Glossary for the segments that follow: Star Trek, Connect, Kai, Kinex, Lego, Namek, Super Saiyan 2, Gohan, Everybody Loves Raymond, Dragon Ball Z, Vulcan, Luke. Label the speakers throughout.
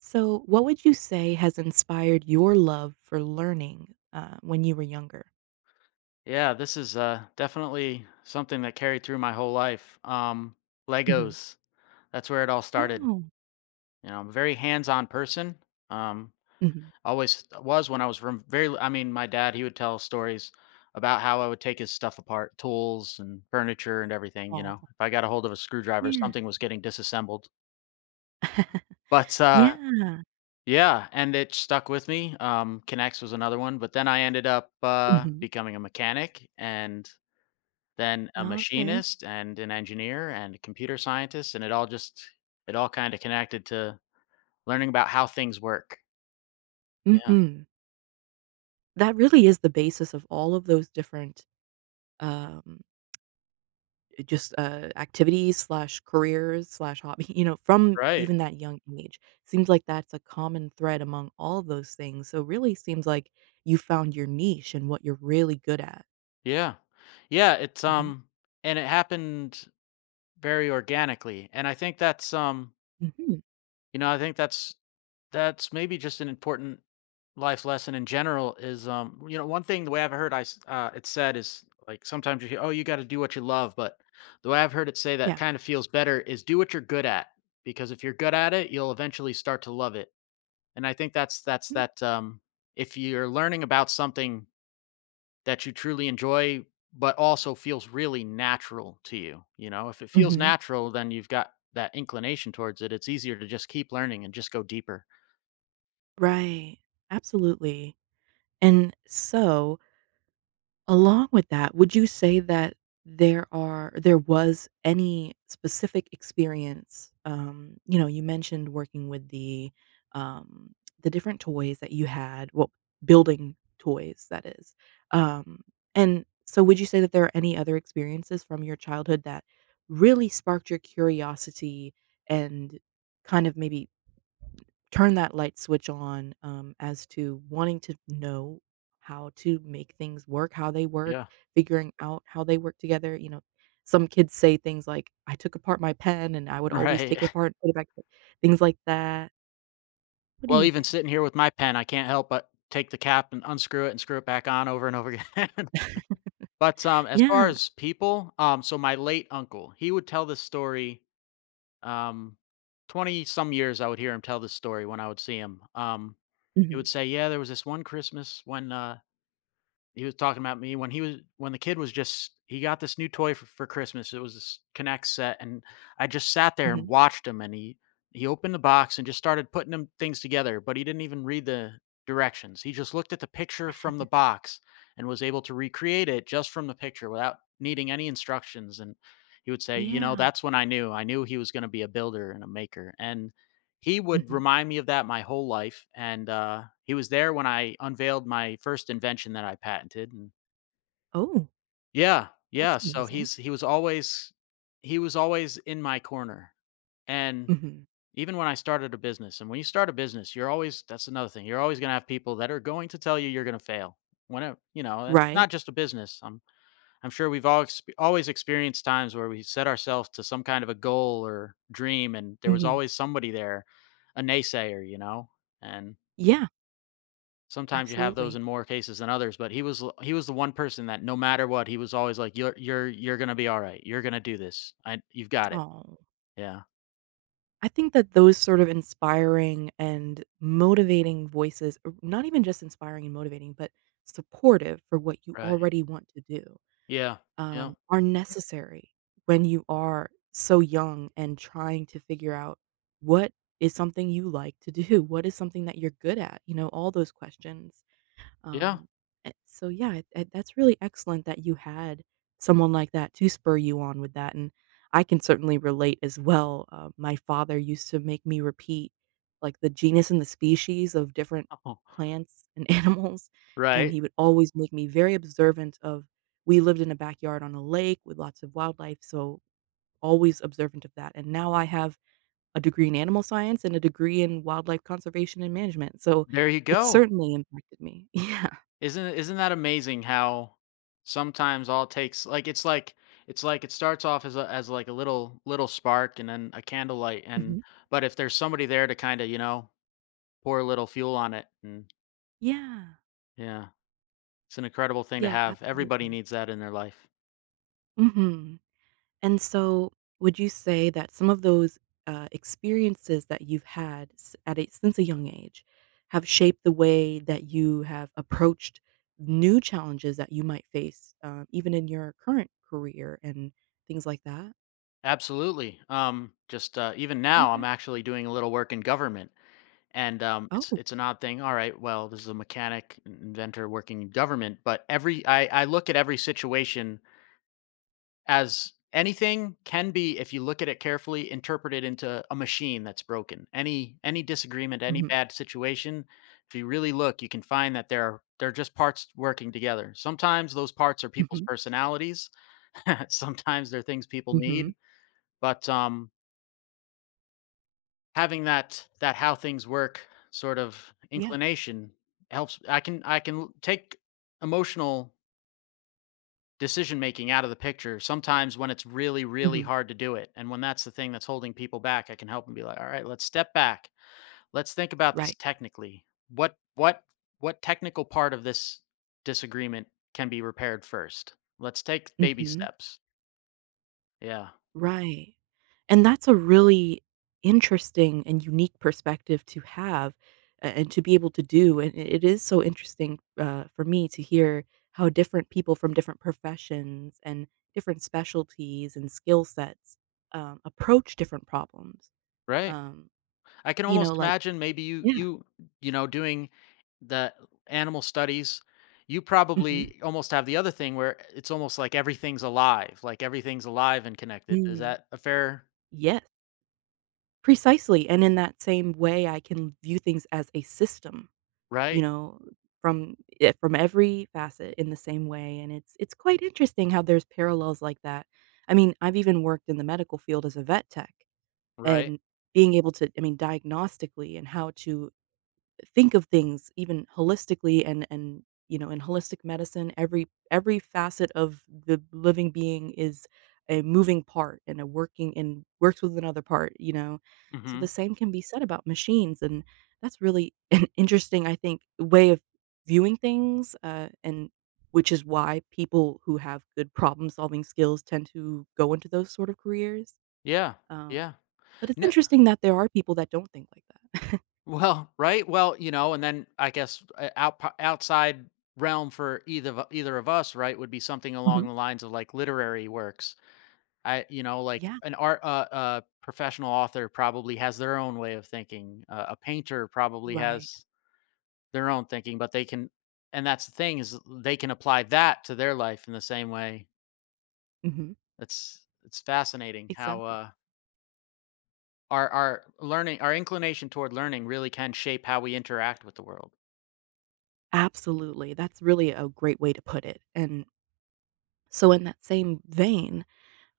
Speaker 1: So, what would you say has inspired your love for learning when you were younger?
Speaker 2: Yeah, this is definitely something that carried through my whole life.
Speaker 1: Mhm.
Speaker 2: Legos, that's where it all started.
Speaker 1: Oh,
Speaker 2: You know, I'm a very hands-on person. Um,
Speaker 1: mhm.
Speaker 2: always was when I was from very. I mean, my dad he would tell stories about how I would take his stuff apart, tools and furniture and everything. You
Speaker 1: Oh.
Speaker 2: know, if I got a hold of a screwdriver,
Speaker 1: Yeah.
Speaker 2: something was getting disassembled. But
Speaker 1: Yeah.
Speaker 2: yeah, and it stuck with me. Kinex was another one, but then I ended up
Speaker 1: Mhm.
Speaker 2: becoming a mechanic and then a
Speaker 1: Okay.
Speaker 2: machinist and an engineer and a computer scientist, and it all just it all kinda connected to learning about how things work. Yeah.
Speaker 1: Mhm. That really is the basis of all of those different, um, just activities slash careers slash hobby. You know, from
Speaker 2: Right.
Speaker 1: even that young age, seems like that's a common thread among all of those things. So, really, seems like you found your niche and what you're really good at.
Speaker 2: Yeah. Yeah, it's,
Speaker 1: Hmm.
Speaker 2: um and it happened very organically, and I think that's
Speaker 1: Hmm.
Speaker 2: you know, I think that's maybe just an important life lesson in general is you know, one thing the way I've heard it said is like sometimes you hear, oh, you got to do what you love, but the way I've heard it say that
Speaker 1: Yeah.
Speaker 2: kind of feels better is do what you're good at, because if you're good at it you'll eventually start to love it. And I think that's that if you're learning about something that you truly enjoy, but also feels really natural to you, you know? If it feels
Speaker 1: Mhm.
Speaker 2: natural, then you've got that inclination towards it. It's easier to just keep learning and just go deeper.
Speaker 1: Right. Absolutely. And so, along with that, would you say that there was any specific experience, you know, you mentioned working with um, the different toys that you had, well, building toys, that is. Um, and so would you say that there are any other experiences from your childhood that really sparked your curiosity and kind of maybe turn that light switch on as to wanting to know how to make things work, how they work,
Speaker 2: Yeah.
Speaker 1: figuring out how they work together. You know, some kids say things like, "I took apart my pen and I would always
Speaker 2: Right.
Speaker 1: take it apart and put it back, to-" things like that. What do
Speaker 2: Well,
Speaker 1: you
Speaker 2: even
Speaker 1: think?
Speaker 2: sitting here with my pen, I can't help but take the cap and unscrew it and screw it back on over and over again. But, as far
Speaker 1: Yeah.
Speaker 2: as people, so my late uncle, he would tell this story, um, 20 some years I would hear him tell this story when I would see him. He
Speaker 1: Hmm.
Speaker 2: would say, "Yeah, there was this one Christmas when, He was talking about me when he was when the kid was just he got this new toy for Christmas. It was this Connect set, and I just sat there and
Speaker 1: Hmm.
Speaker 2: watched him. And he opened the box and just started putting them things together, but he didn't even read the directions. He just looked at the picture from the box and was able to recreate it just from the picture without needing any instructions. And he would say, you know,
Speaker 1: Yeah.
Speaker 2: that's when I knew. I knew he was going to be a builder and a maker. And he would
Speaker 1: Hmm.
Speaker 2: remind me of that my whole life, and, he was there when I unveiled my first invention that I patented, and
Speaker 1: Oh,
Speaker 2: yeah,
Speaker 1: that's
Speaker 2: yeah, so
Speaker 1: amazing.
Speaker 2: he was always in my corner, and
Speaker 1: Hmm.
Speaker 2: even when I started a business, and when you start a business, you're always that's another thing, you're always gonna have people that are going to tell you you're gonna fail. Whenever, you know, and
Speaker 1: Right.
Speaker 2: not just a business, I'm sure we've all always experienced times where we set ourselves to some kind of a goal or dream, and there was
Speaker 1: Hmm.
Speaker 2: always somebody there, a naysayer, you know. And
Speaker 1: Yeah,
Speaker 2: sometimes you have those
Speaker 1: absolutely.
Speaker 2: in more cases than others. But he was the one person that no matter what, he was always like, "You're you're gonna be all right. You're gonna do this. I you've got it."
Speaker 1: Oh.
Speaker 2: Yeah.
Speaker 1: I think that those sort of inspiring and motivating voices, or not even just inspiring and motivating, but supportive for what you
Speaker 2: Right.
Speaker 1: already want to do,
Speaker 2: Yeah. Yeah.
Speaker 1: are necessary when you are so young and trying to figure out what is something you like to do. What is something that you're good at? You know, all those questions.
Speaker 2: Yeah.
Speaker 1: Um, so yeah, that's really excellent that you had someone like that to spur you on with that, and I can certainly relate as well. My father used to make me repeat like the genus and the species of different plants and animals, and
Speaker 2: right.
Speaker 1: he would always make me very observant of. We lived in a backyard on a lake with lots of wildlife, so always observant of that. And now I have a degree in animal science and a degree in wildlife conservation and management, so
Speaker 2: There you
Speaker 1: it
Speaker 2: go.
Speaker 1: certainly impacted me.
Speaker 2: Isn't that amazing how sometimes all it takes it's like it starts off as a as like a little little spark and then a candlelight and
Speaker 1: Yeah.
Speaker 2: but if there's somebody there to kind of, you know, pour a little fuel on it and
Speaker 1: Yeah.
Speaker 2: yeah, it's an incredible thing to
Speaker 1: Yeah,
Speaker 2: have. Everybody
Speaker 1: absolutely.
Speaker 2: needs that in their life.
Speaker 1: Mhm. And so, would you say that some of those experiences that you've had s at a since a young age have shaped the way that you have approached new challenges that you might face, even in your current career and things like that?
Speaker 2: Absolutely. Just even now, I'm
Speaker 1: Okay.
Speaker 2: actually doing a little work in government, and
Speaker 1: Oh.
Speaker 2: it's an odd thing. All right, well, this is a mechanic, an inventor working in government, but every I look at every situation as anything can be, if you look at it carefully, interpreted into a machine that's broken. Any disagreement, any
Speaker 1: Mhm.
Speaker 2: bad situation, if you really look, you can find that there are they're just parts working together. Sometimes those parts are people's
Speaker 1: Mhm.
Speaker 2: personalities, sometimes they're things people
Speaker 1: Mhm.
Speaker 2: need, but having that how things work sort of
Speaker 1: Yeah.
Speaker 2: inclination helps. I can take emotional decision making out of the picture sometimes when it's really really
Speaker 1: Mhm.
Speaker 2: hard to do it, and when that's the thing that's holding people back I can help and be like, all right, let's step back, let's think about this
Speaker 1: Right.
Speaker 2: technically. What what technical part of this disagreement can be repaired first? Let's take baby
Speaker 1: Mhm.
Speaker 2: steps. Yeah.
Speaker 1: Right. And that's a really interesting and unique perspective to have a and to be able to do, and it is so interesting, for me to hear how different people from different professions and different specialties and skill sets, approach different problems.
Speaker 2: Right.
Speaker 1: Um,
Speaker 2: I can
Speaker 1: you know,
Speaker 2: almost
Speaker 1: like.
Speaker 2: imagine maybe you
Speaker 1: Yeah.
Speaker 2: you you know doing the animal studies you
Speaker 1: Mhm.
Speaker 2: probably almost have the other thing where it's almost like everything's alive and connected. Is
Speaker 1: Mm.
Speaker 2: that a fair
Speaker 1: Yes. Precisely, and in that same way, I can view things as a system. You
Speaker 2: Right,
Speaker 1: know, from every facet in the same way, and it's quite interesting how there's parallels like that. I mean, I've even worked in the medical field as a vet tech,
Speaker 2: right.
Speaker 1: and being able to, I mean, diagnostically, and how to think of things even holistically, and you know, in holistic medicine every facet of the living being is a moving part and a working, and works with another part, you know, so the
Speaker 2: Mhm.
Speaker 1: same can be said about machines. And that's really an interesting, I think, way of viewing things, and which is why people who have good problem solving skills tend to go into those sort of careers,
Speaker 2: Yeah,
Speaker 1: um,
Speaker 2: yeah.
Speaker 1: but it's
Speaker 2: No
Speaker 1: interesting that there are people that don't think like that.
Speaker 2: well, right? Well, you know, and then I guess, outside realm for either of us, right, would be something along
Speaker 1: Mhm.
Speaker 2: the lines of, like, literary works. I you know, like,
Speaker 1: Yeah.
Speaker 2: an art a professional author probably has their own way of thinking. A painter probably
Speaker 1: Right.
Speaker 2: has their own thinking, but they can And that's the thing, is they can apply that to their life in the same way.
Speaker 1: Mhm.
Speaker 2: It's it's fascinating how,
Speaker 1: Exactly.
Speaker 2: our learning, our inclination toward learning, really can shape how we interact with the world.
Speaker 1: Absolutely. That's really a great way to put it. And so in that same vein,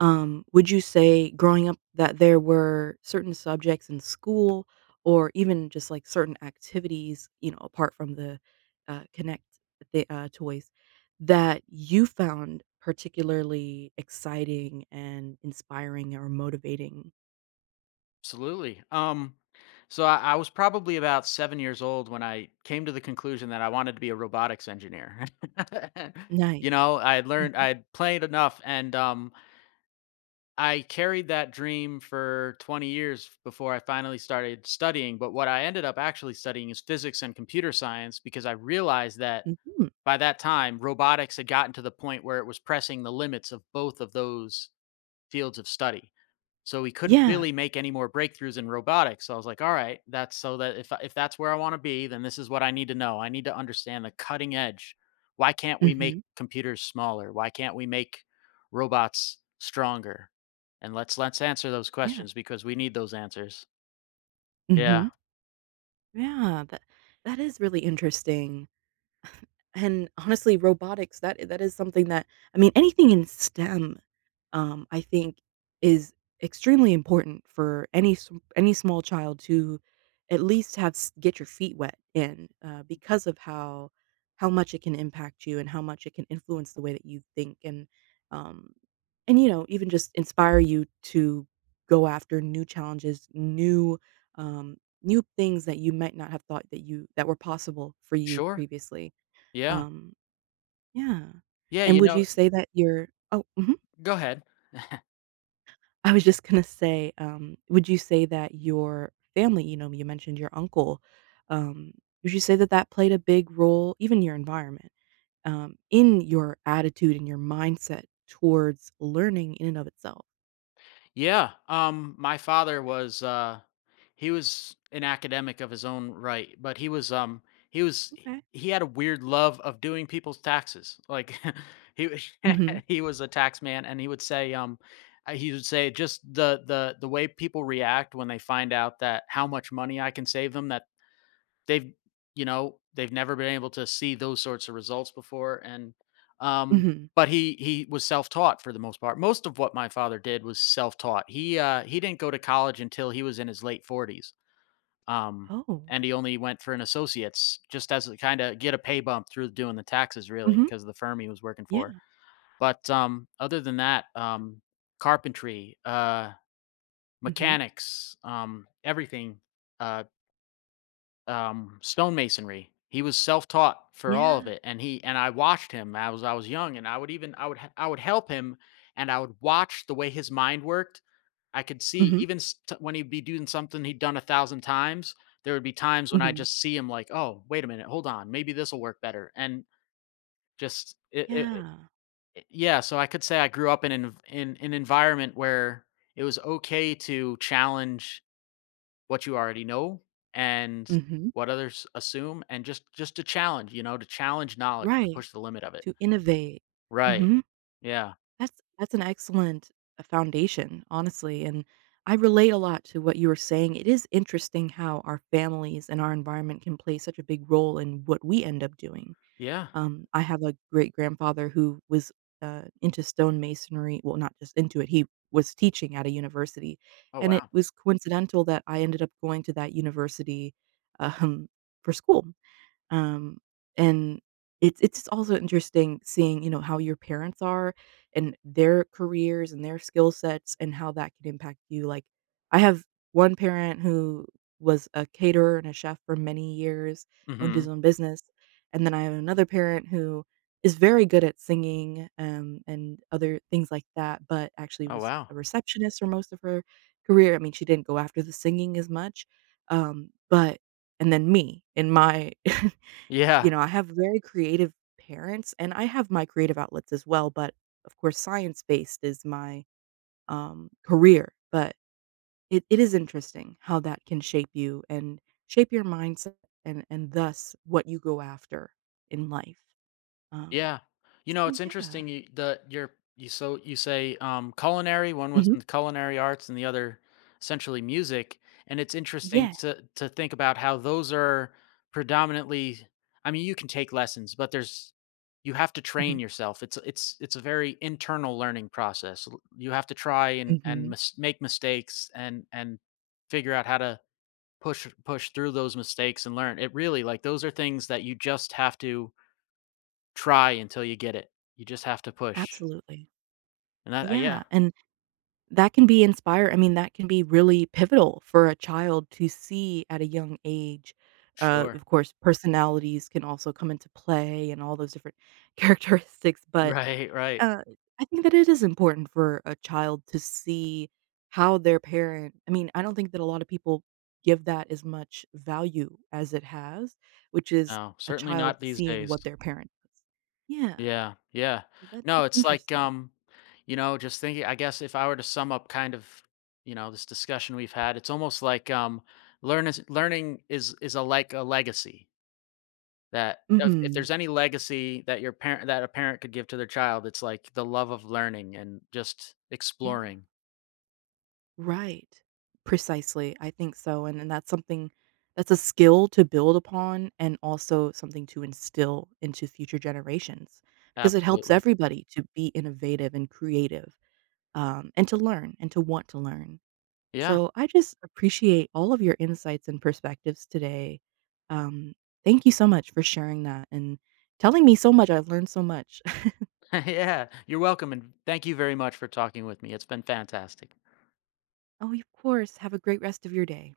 Speaker 1: would you say growing up that there were certain subjects in school, or even just like certain activities, you know, apart from the Connect, the toys, that you found particularly exciting and inspiring or motivating?
Speaker 2: Absolutely. So I was probably about 7 years old when I came to the conclusion that I wanted to be a robotics engineer. you
Speaker 1: Nice.
Speaker 2: know, I had learned, I
Speaker 1: Mhm.
Speaker 2: had played enough, and I carried that dream for 20 years before I finally started studying. But what I ended up actually studying is physics and computer science, because I realized that
Speaker 1: Mhm.
Speaker 2: by that time, robotics had gotten to the point where it was pressing the limits of both of those fields of study. So we couldn't
Speaker 1: Yeah.
Speaker 2: really make any more breakthroughs in robotics. So I was like, all right, that's so that if that's where I want to be, then this is what I need to know. I need to understand the cutting edge. Why can't we
Speaker 1: Mhm.
Speaker 2: make computers smaller? Why can't we make robots stronger? And let's answer those
Speaker 1: Yeah.
Speaker 2: questions, because we need those answers. Yeah.
Speaker 1: Mhm. Yeah, that that is really interesting. And honestly, robotics, that that is something that, I mean, anything in STEM, I think, is extremely important for any any small child to at least get your feet wet in, because of how much it can impact you and how much it can influence the way that you think, um, and you know, even just inspire you to go after new challenges, new, um, new things that you might not have thought that you that were possible for you
Speaker 2: Sure.
Speaker 1: previously.
Speaker 2: Yeah.
Speaker 1: Um, yeah.
Speaker 2: Yeah,
Speaker 1: And
Speaker 2: you
Speaker 1: would
Speaker 2: know,
Speaker 1: you say that you're? Oh, mhm.
Speaker 2: go ahead.
Speaker 1: I was just gonna say, would you say that your family, you know, you mentioned your uncle, um, would you say that that played a big role, even your environment, in your attitude and your mindset towards learning in and of itself?
Speaker 2: Yeah. My father was he was an academic of his own right, but he was he was
Speaker 1: Okay.
Speaker 2: he had a weird love of doing people's taxes. Like he wa-
Speaker 1: Mhm.
Speaker 2: he was a tax man, and he would say just the the way people react when they find out that how much money I can save them, that they've you know they've never been able to see those sorts of results before, and um
Speaker 1: Mhm.
Speaker 2: but he was self-taught for the most part. Most of what my father did was self-taught. He didn't go to college until he was in his late 40s. Um,
Speaker 1: Oh.
Speaker 2: and he only went for an associate's just as a kinda get a pay bump through doing the taxes, really, really,
Speaker 1: Mhm.
Speaker 2: 'cause the firm he was working for.
Speaker 1: Yeah.
Speaker 2: But, other than that, carpentry,
Speaker 1: Mhm.
Speaker 2: mechanics, everything, uh, stonemasonry. He was self-taught for all of
Speaker 1: Yeah.
Speaker 2: it, and he and I watched him. I was young, and I would even I would help him, and I would watch the way his mind worked. I could see
Speaker 1: Mhm.
Speaker 2: even st when he'd be doing something he'd done 1,000 times, there would be times when I
Speaker 1: Mhm.
Speaker 2: just see him like, "Oh, wait a minute, hold on, maybe this'll work better," and just it it
Speaker 1: Yeah.
Speaker 2: it yeah, so I could say I grew up in an environment where it was okay to challenge what you already know, and
Speaker 1: Mhm.
Speaker 2: what others assume, and just to challenge, you know, to challenge knowledge, to
Speaker 1: Right.
Speaker 2: push the limit of it.
Speaker 1: To innovate.
Speaker 2: Right.
Speaker 1: Mhm.
Speaker 2: Yeah.
Speaker 1: That's that's an excellent, foundation, honestly, and I relate a lot to what you were saying. It is interesting how our families and our environment can play such a big role in what we end up doing.
Speaker 2: Yeah.
Speaker 1: I have a great-grandfather who was, into stonemasonry, well, not just into it, he was teaching at a university,
Speaker 2: Oh,
Speaker 1: and it
Speaker 2: wow.
Speaker 1: was coincidental that I ended up going to that university, um, for school. Um, and it's also interesting seeing, you know, how your parents are and their careers and their skill sets and how that can impact you. Like, I have one parent who was a caterer and a chef for many years, owned his
Speaker 2: Mhm.
Speaker 1: own business, and then I have another parent who is very good at singing, and other things like that, but actually
Speaker 2: Oh,
Speaker 1: was
Speaker 2: wow.
Speaker 1: a receptionist for most of her career. I mean, she didn't go after the singing as much, but and then me in my.
Speaker 2: Yeah.
Speaker 1: You know, I have very creative parents, and I have my creative outlets as well, but of course, science-based is my, career, but it is interesting how that can shape you and shape your mindset, and thus what you go after in life. Um,
Speaker 2: Yeah. You know,
Speaker 1: so
Speaker 2: it's
Speaker 1: yeah.
Speaker 2: interesting you so you say culinary, one was
Speaker 1: Mhm.
Speaker 2: in the culinary arts and the other essentially music. And it's interesting
Speaker 1: Yeah.
Speaker 2: to think about how those are predominantly I mean, you can take lessons, but there's you have to train
Speaker 1: Mhm.
Speaker 2: yourself. It's it's a very internal learning process. You have to try and
Speaker 1: Mhm.
Speaker 2: make mistakes and figure out how to push push through those mistakes and learn. It really like those are things that you just have to try until you get it. You just have to push.
Speaker 1: Absolutely.
Speaker 2: And that yeah,
Speaker 1: Yeah, and that can be inspire, I mean, that can be really pivotal for a child to see at a young age.
Speaker 2: sure.
Speaker 1: Of course, personalities can also come into play and all those different characteristics, but,
Speaker 2: Right, right.
Speaker 1: uh, I think that it is important for a child to see how their parent, I mean, I don't think that a lot of people give that as much value as it has, which is
Speaker 2: No,
Speaker 1: a
Speaker 2: certainly
Speaker 1: child
Speaker 2: not these
Speaker 1: seeing
Speaker 2: days.
Speaker 1: what their parent does. Yeah,
Speaker 2: Yeah, yeah.
Speaker 1: that
Speaker 2: No,
Speaker 1: that's
Speaker 2: it's like,
Speaker 1: interesting.
Speaker 2: you know, just thinking, I guess if I were to sum up kind of, you know, this discussion we've had, it's almost like, learning is a like a legacy that if
Speaker 1: Mhm.
Speaker 2: there's any legacy that your parent that a parent could give to their child, it's like the love of learning and just
Speaker 1: Yeah.
Speaker 2: exploring.
Speaker 1: Right. Precisely, I think so, and that's something, that's a skill to build upon and also something to instill into future generations, because it helps
Speaker 2: Absolutely.
Speaker 1: everybody to be innovative and creative, and to learn and to want to learn.
Speaker 2: Yeah.
Speaker 1: So I just appreciate all of your insights and perspectives today. Um, thank you so much for sharing that and telling me so much. I learned so much.
Speaker 2: yeah, you're welcome. And thank you very much for talking with me. It's been fantastic.
Speaker 1: Oh, of course. Have a great rest of your day.